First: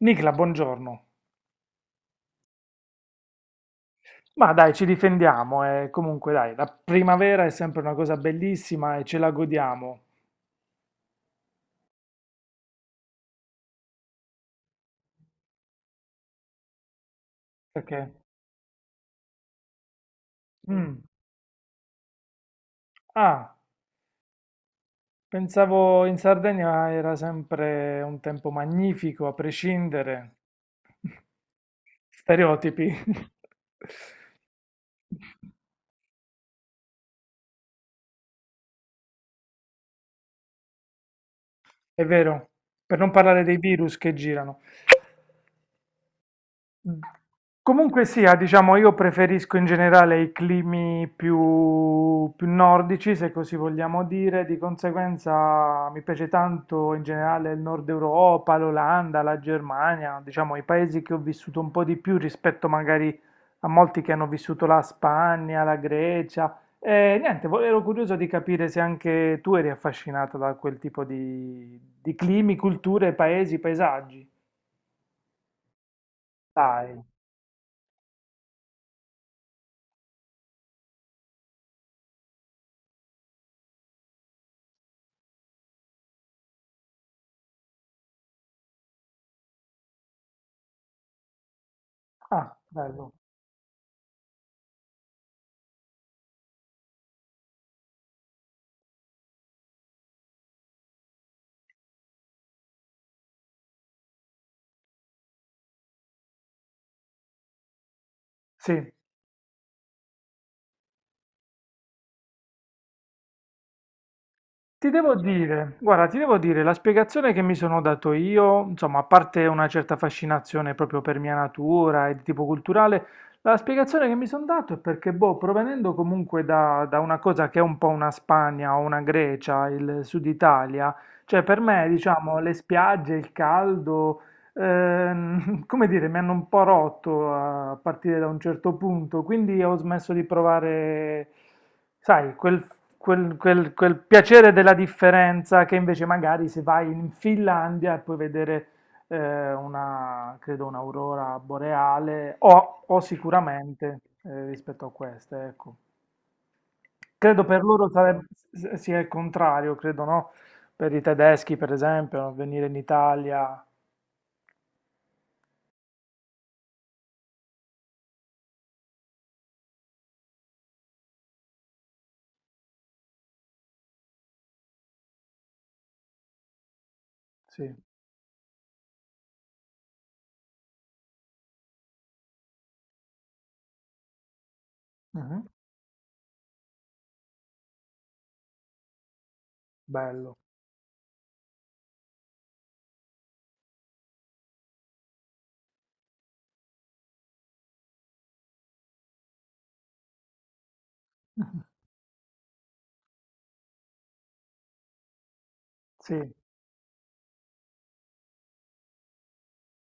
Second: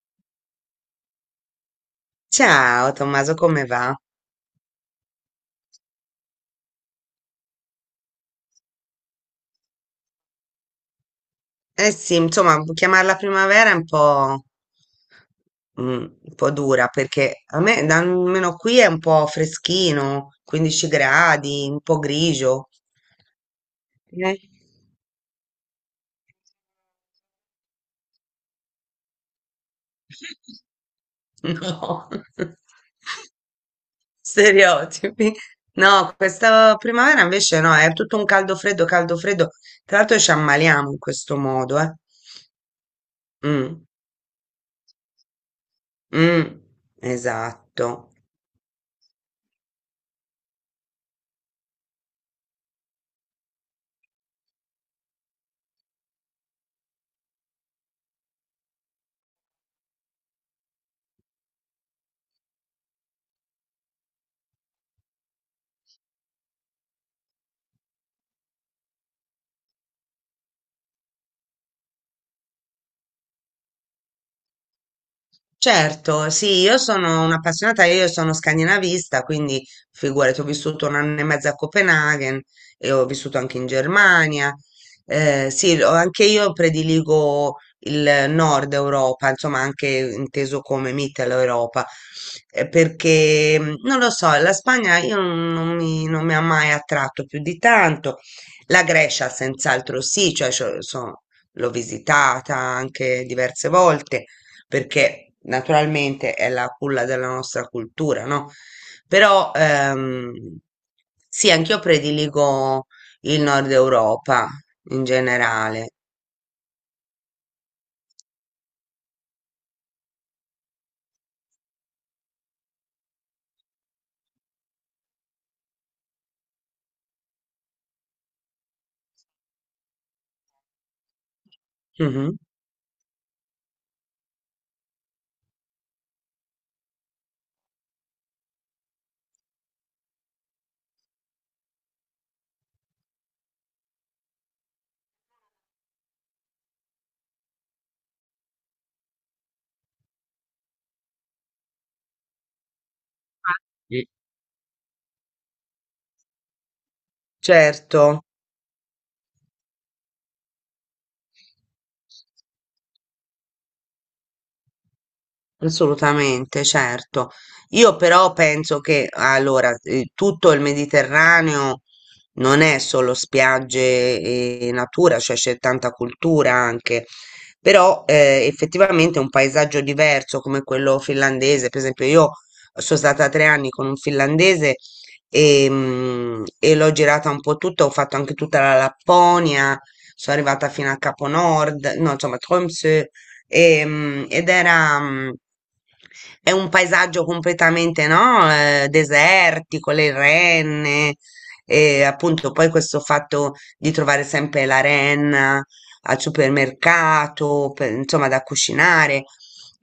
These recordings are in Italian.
Nicla, buongiorno. Ciao Tommaso, come va? Ma dai, ci difendiamo e comunque dai, la primavera è sempre una cosa bellissima e ce la godiamo. Eh sì, insomma, chiamarla primavera è un po', un po' dura perché Perché? almeno qui è un po' freschino, 15 Mm. gradi, un po' grigio. Ah, Eh? pensavo in Sardegna era sempre un tempo magnifico, a prescindere. No, Stereotipi. stereotipi. No, questa primavera invece no, è tutto un caldo freddo, caldo freddo. Tra l'altro ci ammaliamo in questo modo, eh. È vero, per non parlare dei Mm, virus che girano. mm, Comunque esatto. sia, diciamo, io preferisco in generale i climi più nordici, se così vogliamo dire, di conseguenza mi piace tanto in generale il Nord Europa, l'Olanda, la Germania, diciamo i paesi che ho vissuto un po' di più rispetto magari a molti che hanno vissuto la Spagna, la Grecia. E niente, ero curioso di capire se anche tu eri affascinata da quel tipo di climi, culture, paesi, paesaggi. Certo, sì, io Dai. sono un'appassionata, io sono scandinavista, quindi figurati, ho vissuto un anno e mezzo a Copenaghen e ho vissuto anche in Germania. Sì, anche io prediligo il nord Europa, insomma anche inteso come Mittel Europa, Ah, bello. perché non lo so, la Spagna io non mi, non mi ha mai attratto più di tanto, la Grecia senz'altro sì, l'ho visitata anche diverse volte perché naturalmente è la culla della nostra cultura, no? Sì, Però sì, anch'io prediligo il nord Europa ti in devo dire, generale. guarda, ti devo dire, la spiegazione che mi sono dato io, insomma, a parte una certa fascinazione proprio per mia natura e di tipo culturale, la spiegazione che mi sono dato è perché, boh, provenendo comunque da una cosa che è un po' una Spagna o una Grecia, il Sud Italia, cioè per me, Mhm. diciamo, le spiagge, il caldo, come dire, mi hanno un po' rotto a partire da un certo punto, quindi ho smesso di provare. Sai, quel piacere della differenza che invece magari se vai in Finlandia e puoi vedere credo, un'aurora boreale o sicuramente Mm. Rispetto a queste, ecco. Credo per loro Certo. sarebbe, sia il contrario, credo, no? Per i tedeschi, per esempio, venire in Italia. Assolutamente, certo. Io però penso che allora tutto il Mediterraneo non è solo spiagge e natura, cioè c'è tanta cultura anche, Sì. però effettivamente un paesaggio diverso come quello finlandese, per esempio io sono stata tre anni con un finlandese Mhm. e l'ho girata un po' tutta, ho fatto anche tutta la Lapponia, sono Bello. arrivata fino a Capo Nord, no, insomma, Tromsø. Ed era, è un paesaggio completamente, no, desertico, le renne, e appunto poi questo fatto di trovare sempre la renna al sì. supermercato, insomma, da cucinare.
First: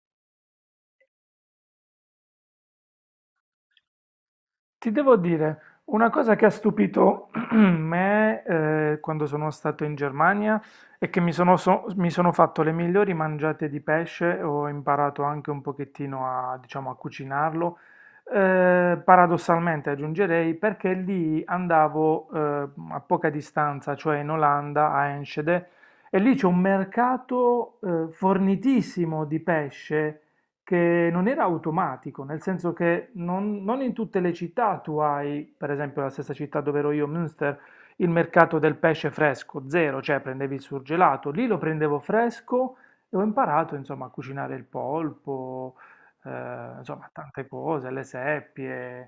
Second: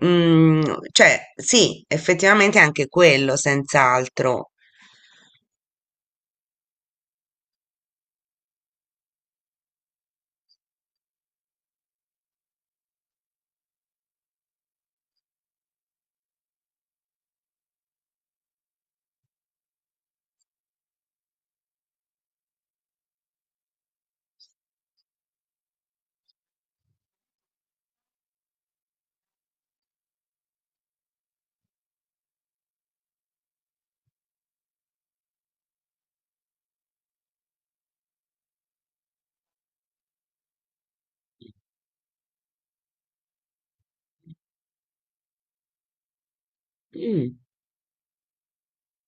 Mm, cioè, sì, effettivamente anche quello, senz'altro. Ti devo dire, una cosa che ha stupito me quando sono stato in Germania è che mi sono fatto le migliori mangiate di pesce, ho imparato anche un pochettino a, diciamo, a cucinarlo, paradossalmente aggiungerei perché lì andavo a poca distanza, cioè in Olanda, a Enschede, e lì c'è un mercato fornitissimo di pesce che non era automatico, nel senso che non in tutte le città tu hai, per esempio la stessa città dove ero io, Münster, il mercato del pesce fresco, zero, cioè prendevi il surgelato, lì lo prendevo fresco e ho imparato insomma a cucinare il polpo, insomma Mm. tante cose, le seppie,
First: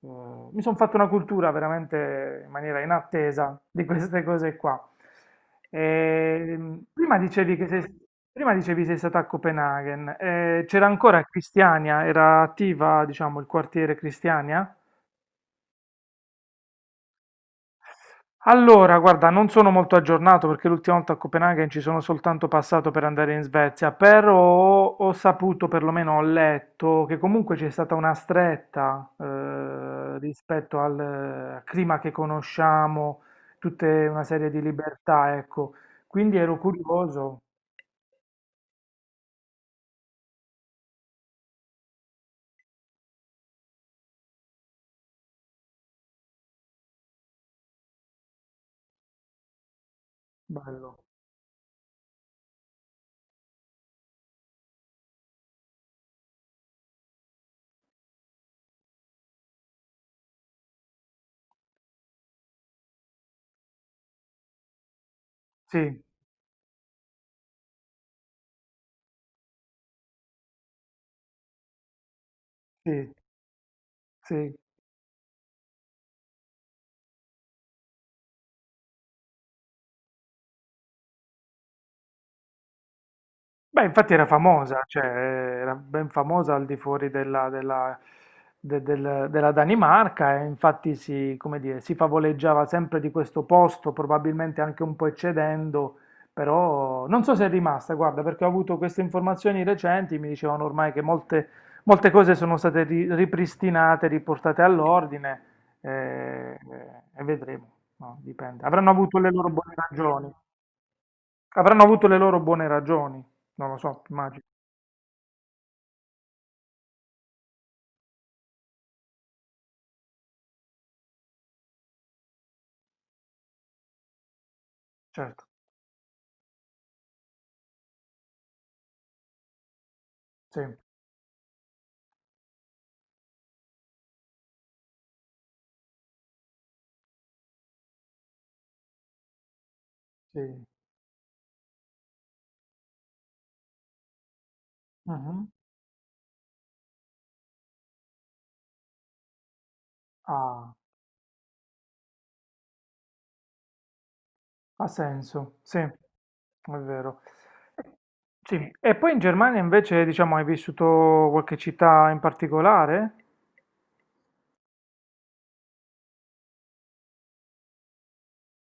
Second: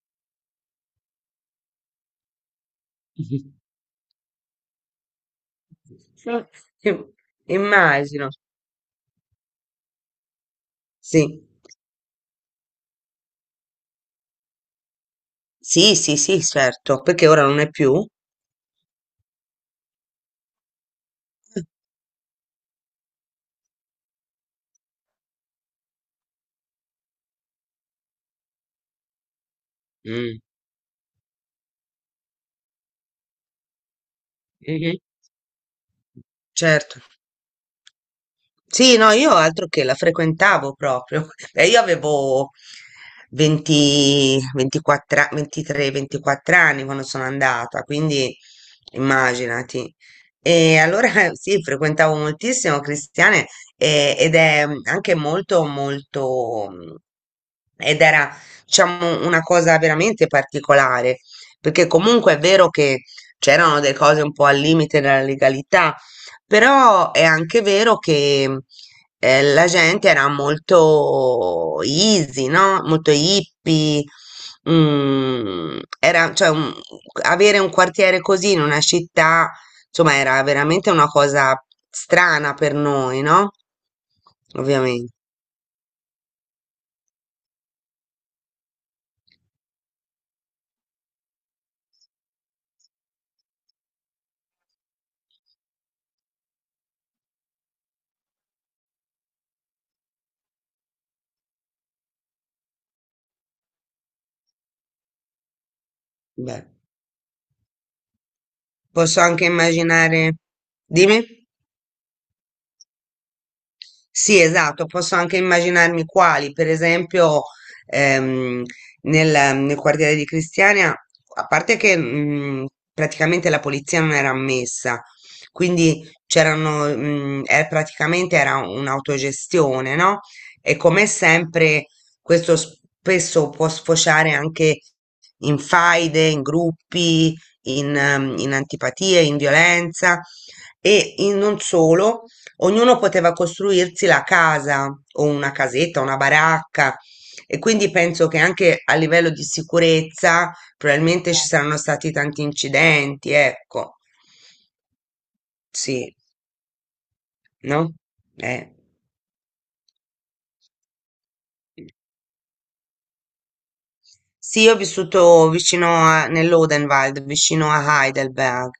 mi sono fatto una cultura veramente in maniera inattesa di queste cose qua. Ehm, Im- prima dicevi che sei, Immagino. prima dicevi sei stata a Copenaghen, c'era ancora Sì, Cristiania, era attiva, diciamo, il quartiere Cristiania? sì, sì, sì, certo, perché ora non è più. Allora, guarda, non sono molto aggiornato perché l'ultima volta a Copenaghen ci sono soltanto passato per andare in Svezia, però ho saputo, perlomeno ho letto, che comunque c'è stata una stretta Mm. rispetto al clima che conosciamo, tutta una serie di Mhm. libertà, ecco. Quindi ero Certo. curioso. Sì, no, io altro che la frequentavo proprio. Io avevo 20, 24, a- 23, 24 anni quando sono andata, quindi immaginati. E Bello. allora sì, frequentavo moltissimo Cristiane ed è anche molto, molto, ed era, diciamo, una cosa veramente particolare, perché comunque è vero che c'erano delle cose un po' al limite della legalità. Sì, Però è anche vero che la gente era molto easy, no? Molto sì, hippie. sì. mm, era, cioè, un- Avere un quartiere così in una città, insomma, era veramente una cosa strana per noi, no? Beh, infatti era famosa, cioè Ovviamente. era ben famosa al di fuori della Danimarca e infatti si, come dire, si favoleggiava sempre di questo posto, probabilmente anche un po' eccedendo, però non so se è rimasta, guarda, perché ho avuto queste informazioni recenti, mi dicevano ormai che molte cose sono state ripristinate, riportate all'ordine, eh, Beh, e vedremo, no, dipende. Avranno avuto posso le anche loro buone ragioni, immaginare. Dimmi. avranno avuto le loro buone ragioni. Non lo so, Sì, immagino. esatto, posso anche immaginarmi quali, per esempio ehm, nel, nel quartiere di Cristiania, a parte che praticamente la polizia non era ammessa, Certo, quindi c'erano, praticamente era un'autogestione, no? sì, E come sempre questo spesso può sfociare anche in faide, in gruppi, in, in antipatie, in violenza sì, e non solo. Ognuno poteva costruirsi la casa o mh-mh, una casetta, una baracca e quindi penso che anche a livello di sicurezza ha probabilmente ci saranno stati tanti incidenti, ecco. ha senso, sì, è Sì, vero. E no? Eh. sì, e poi in Germania invece, diciamo, hai vissuto qualche città in particolare? Sì, io ho vissuto nell'Odenwald, vicino a Heidelberg,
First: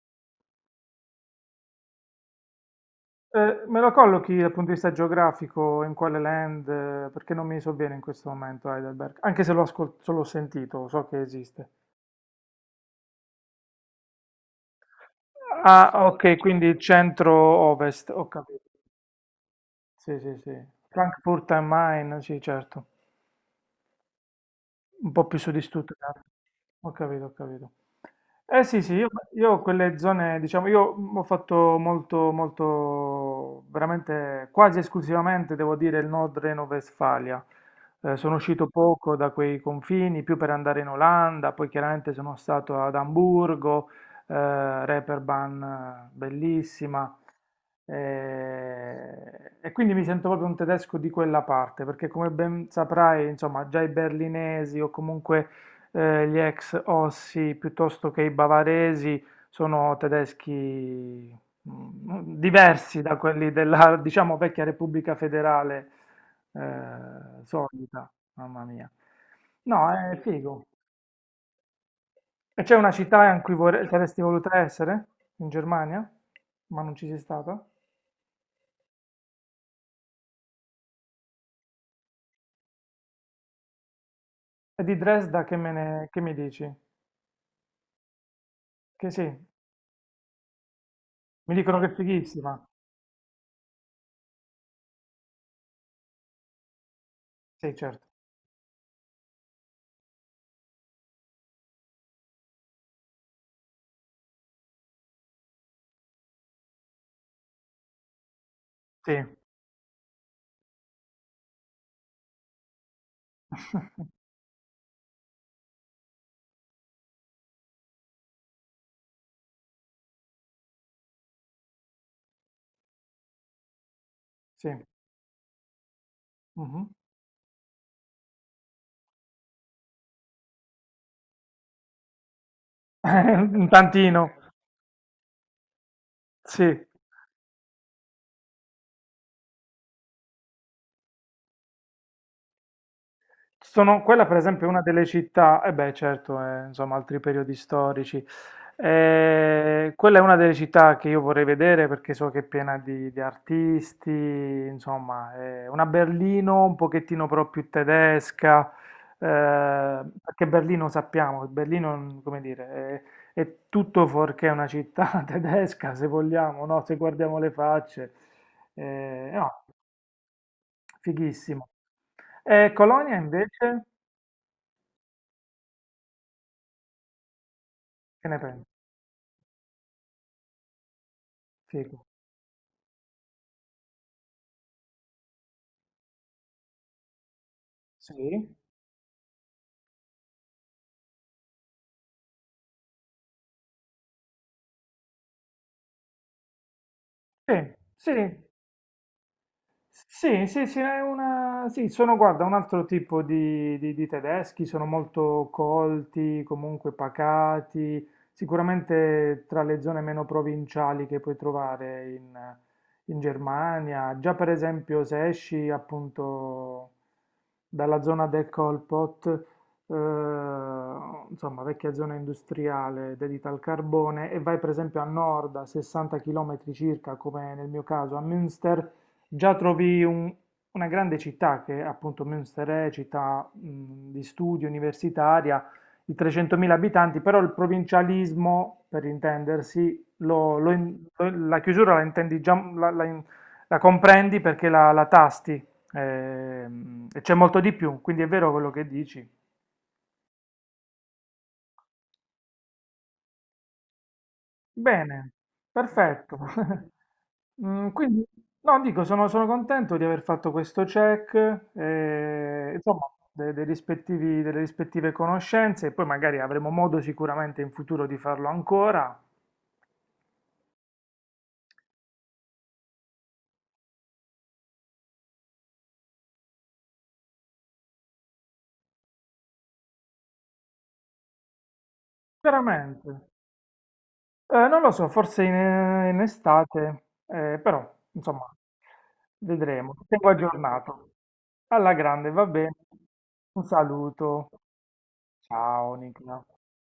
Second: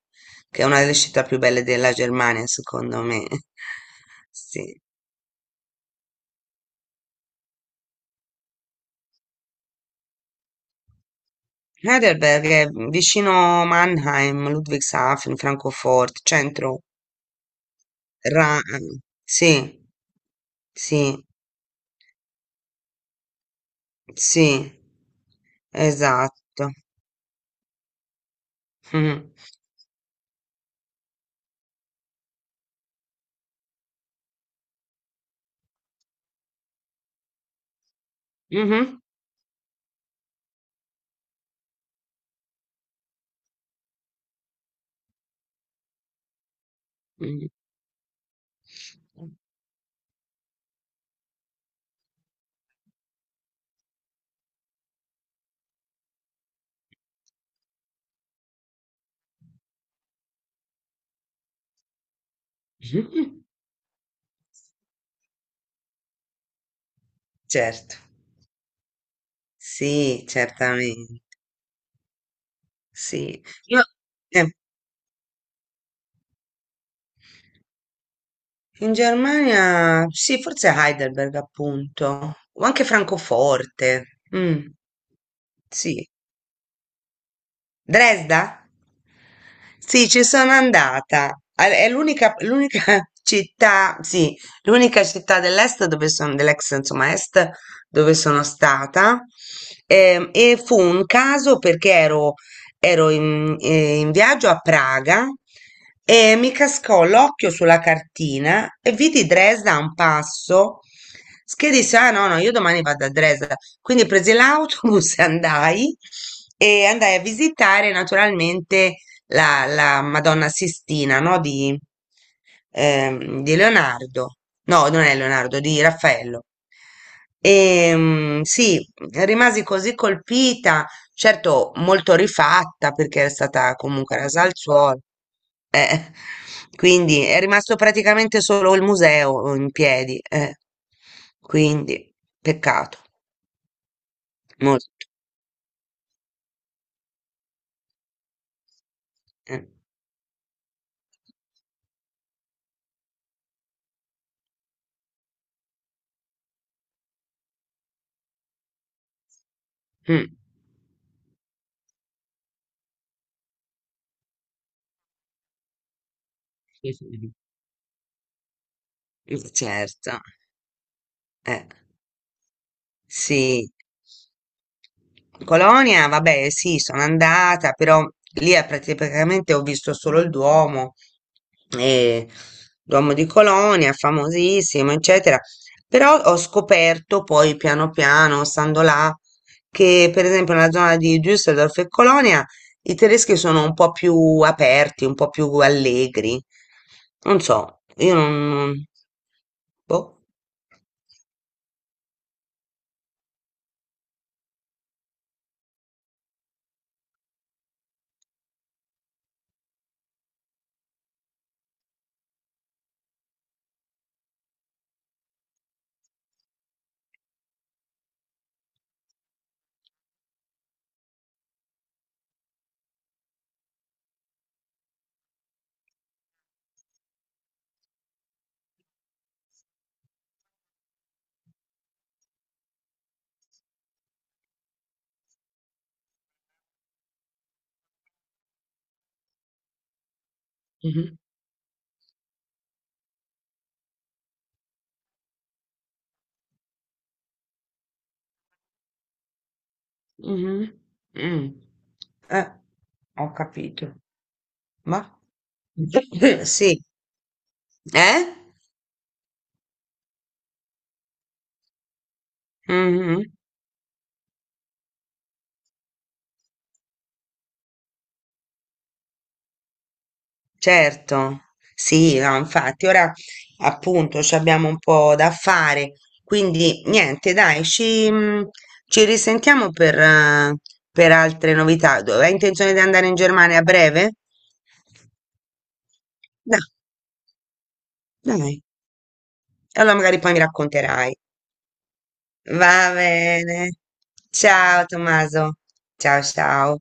che è una delle città più belle della Germania, secondo me. Me lo collochi dal punto di Sì. vista geografico, in quale land? Perché non mi so bene in questo momento Heidelberg, anche se l'ho ascol se l'ho sentito, so che esiste. Heidelberg è vicino Mannheim, Ludwigshafen, Ah, Francoforte, ok, quindi centro centro-ovest, ho Ra capito. Sì, Sì, sì, sì. sì, Frankfurt am Main, sì certo. sì. Un po' più su di Stuttgart. Esatto. Ho capito, ho capito. Eh sì, sì, io, Mh-mh. io quelle zone, diciamo, io ho fatto molto, molto, veramente quasi esclusivamente, devo dire, il Nord Reno-Vestfalia. Sono uscito Mh-mh. poco da quei confini, più per andare in Olanda, poi chiaramente sono stato ad Amburgo, Reeperbahn, bellissima. Mh. E, quindi mi sento proprio un tedesco di quella parte, perché come ben saprai, insomma, già i berlinesi o comunque gli ex Ossi piuttosto che i bavaresi sono tedeschi diversi da quelli della, diciamo, vecchia Repubblica Federale Certo. solita, mamma mia. No, è Sì, figo. certamen E c'è una città in sì. cui Io saresti eh, voluta essere? In Germania? Ma non ci sei stata? in Germania sì, forse Heidelberg appunto, o anche Francoforte. E di Dresda che Sì. che mi dici? Dresda? Che sì, mi Sì, ci sono andata. Dicono che È è l'unica fighissima. l'unica città, sì, l'unica città dell'est dove sono, dell'ex, insomma, est Sì, certo. dove sono stata. Fu un caso perché ero in, in viaggio a Praga e mi cascò l'occhio sulla cartina e Sì, vidi Dresda a un passo, che disse: Ah, no, no, io domani vado a Dresda. Quindi presi l'autobus e andai a visitare naturalmente la, la Madonna Sistina, no, di Leonardo. sì. No, non è Leonardo, di Raffaello. Mhm. E, sì, rimasi così colpita. Certo, molto rifatta perché era Un stata comunque tantino, rasa al suolo. Eh, sì. quindi è rimasto praticamente solo il museo in piedi. Eh. Quindi, peccato, Quella per esempio è una molto. delle città, e beh certo, insomma altri periodi storici. Eh. Quella è una delle città che io vorrei vedere perché so che è piena di artisti, insomma è una Berlino un pochettino però più tedesca, Mm. perché Berlino sappiamo, Berlino come dire, è tutto fuorché una città tedesca se vogliamo, no? Se guardiamo le facce, no, Certo, eh. fighissimo. E Colonia Sì. invece? Colonia, vabbè, sì, sono andata, però Che ne lì pensi? è praticamente ho visto solo il Duomo, Figo. eh, Duomo di Colonia, famosissimo, eccetera. Però ho scoperto poi piano piano, Sì? stando là, che per esempio nella zona di Düsseldorf e Colonia i tedeschi sono un po' più aperti, un po' più allegri. Non Sì, so, sì. io non... Boh. Sì, sì, sì, è una. Sì, sono, guarda, un altro tipo di tedeschi, sono molto colti, comunque pacati, sicuramente tra le zone meno provinciali che puoi trovare in Germania. Già per esempio se esci appunto dalla zona del Kolpot, eh, insomma vecchia zona industriale dedita al carbone, e vai per esempio a nord a 60 km circa, come nel mio caso a Münster, già trovi una grande città che appunto Münster è città di studio, universitaria, di 300.000 abitanti, però il provincialismo, per intendersi, la chiusura la intendi già, la comprendi perché la tasti, e c'è molto di più, quindi è vero quello che dici. Mh-mh. Mh. Eh, ho capito. Ma Bene, perfetto. sì. Quindi, Eh? no, dico, sono contento di aver fatto questo check, insomma, Mh-mh. Delle rispettive conoscenze, e poi magari avremo modo sicuramente in futuro di farlo ancora. Certo. Sì, no, infatti ora appunto c'abbiamo un po' da fare, quindi niente dai, ci ci risentiamo per altre novità. Do hai intenzione di andare Veramente. in Germania a breve? Non lo so, forse in Da estate, però, insomma, Dai, e vedremo. allora Ti magari tengo poi mi aggiornato. racconterai. Alla grande, va bene. Va Un bene. saluto. Ciao Tommaso. Ciao, Ciao, Nicola. ciao.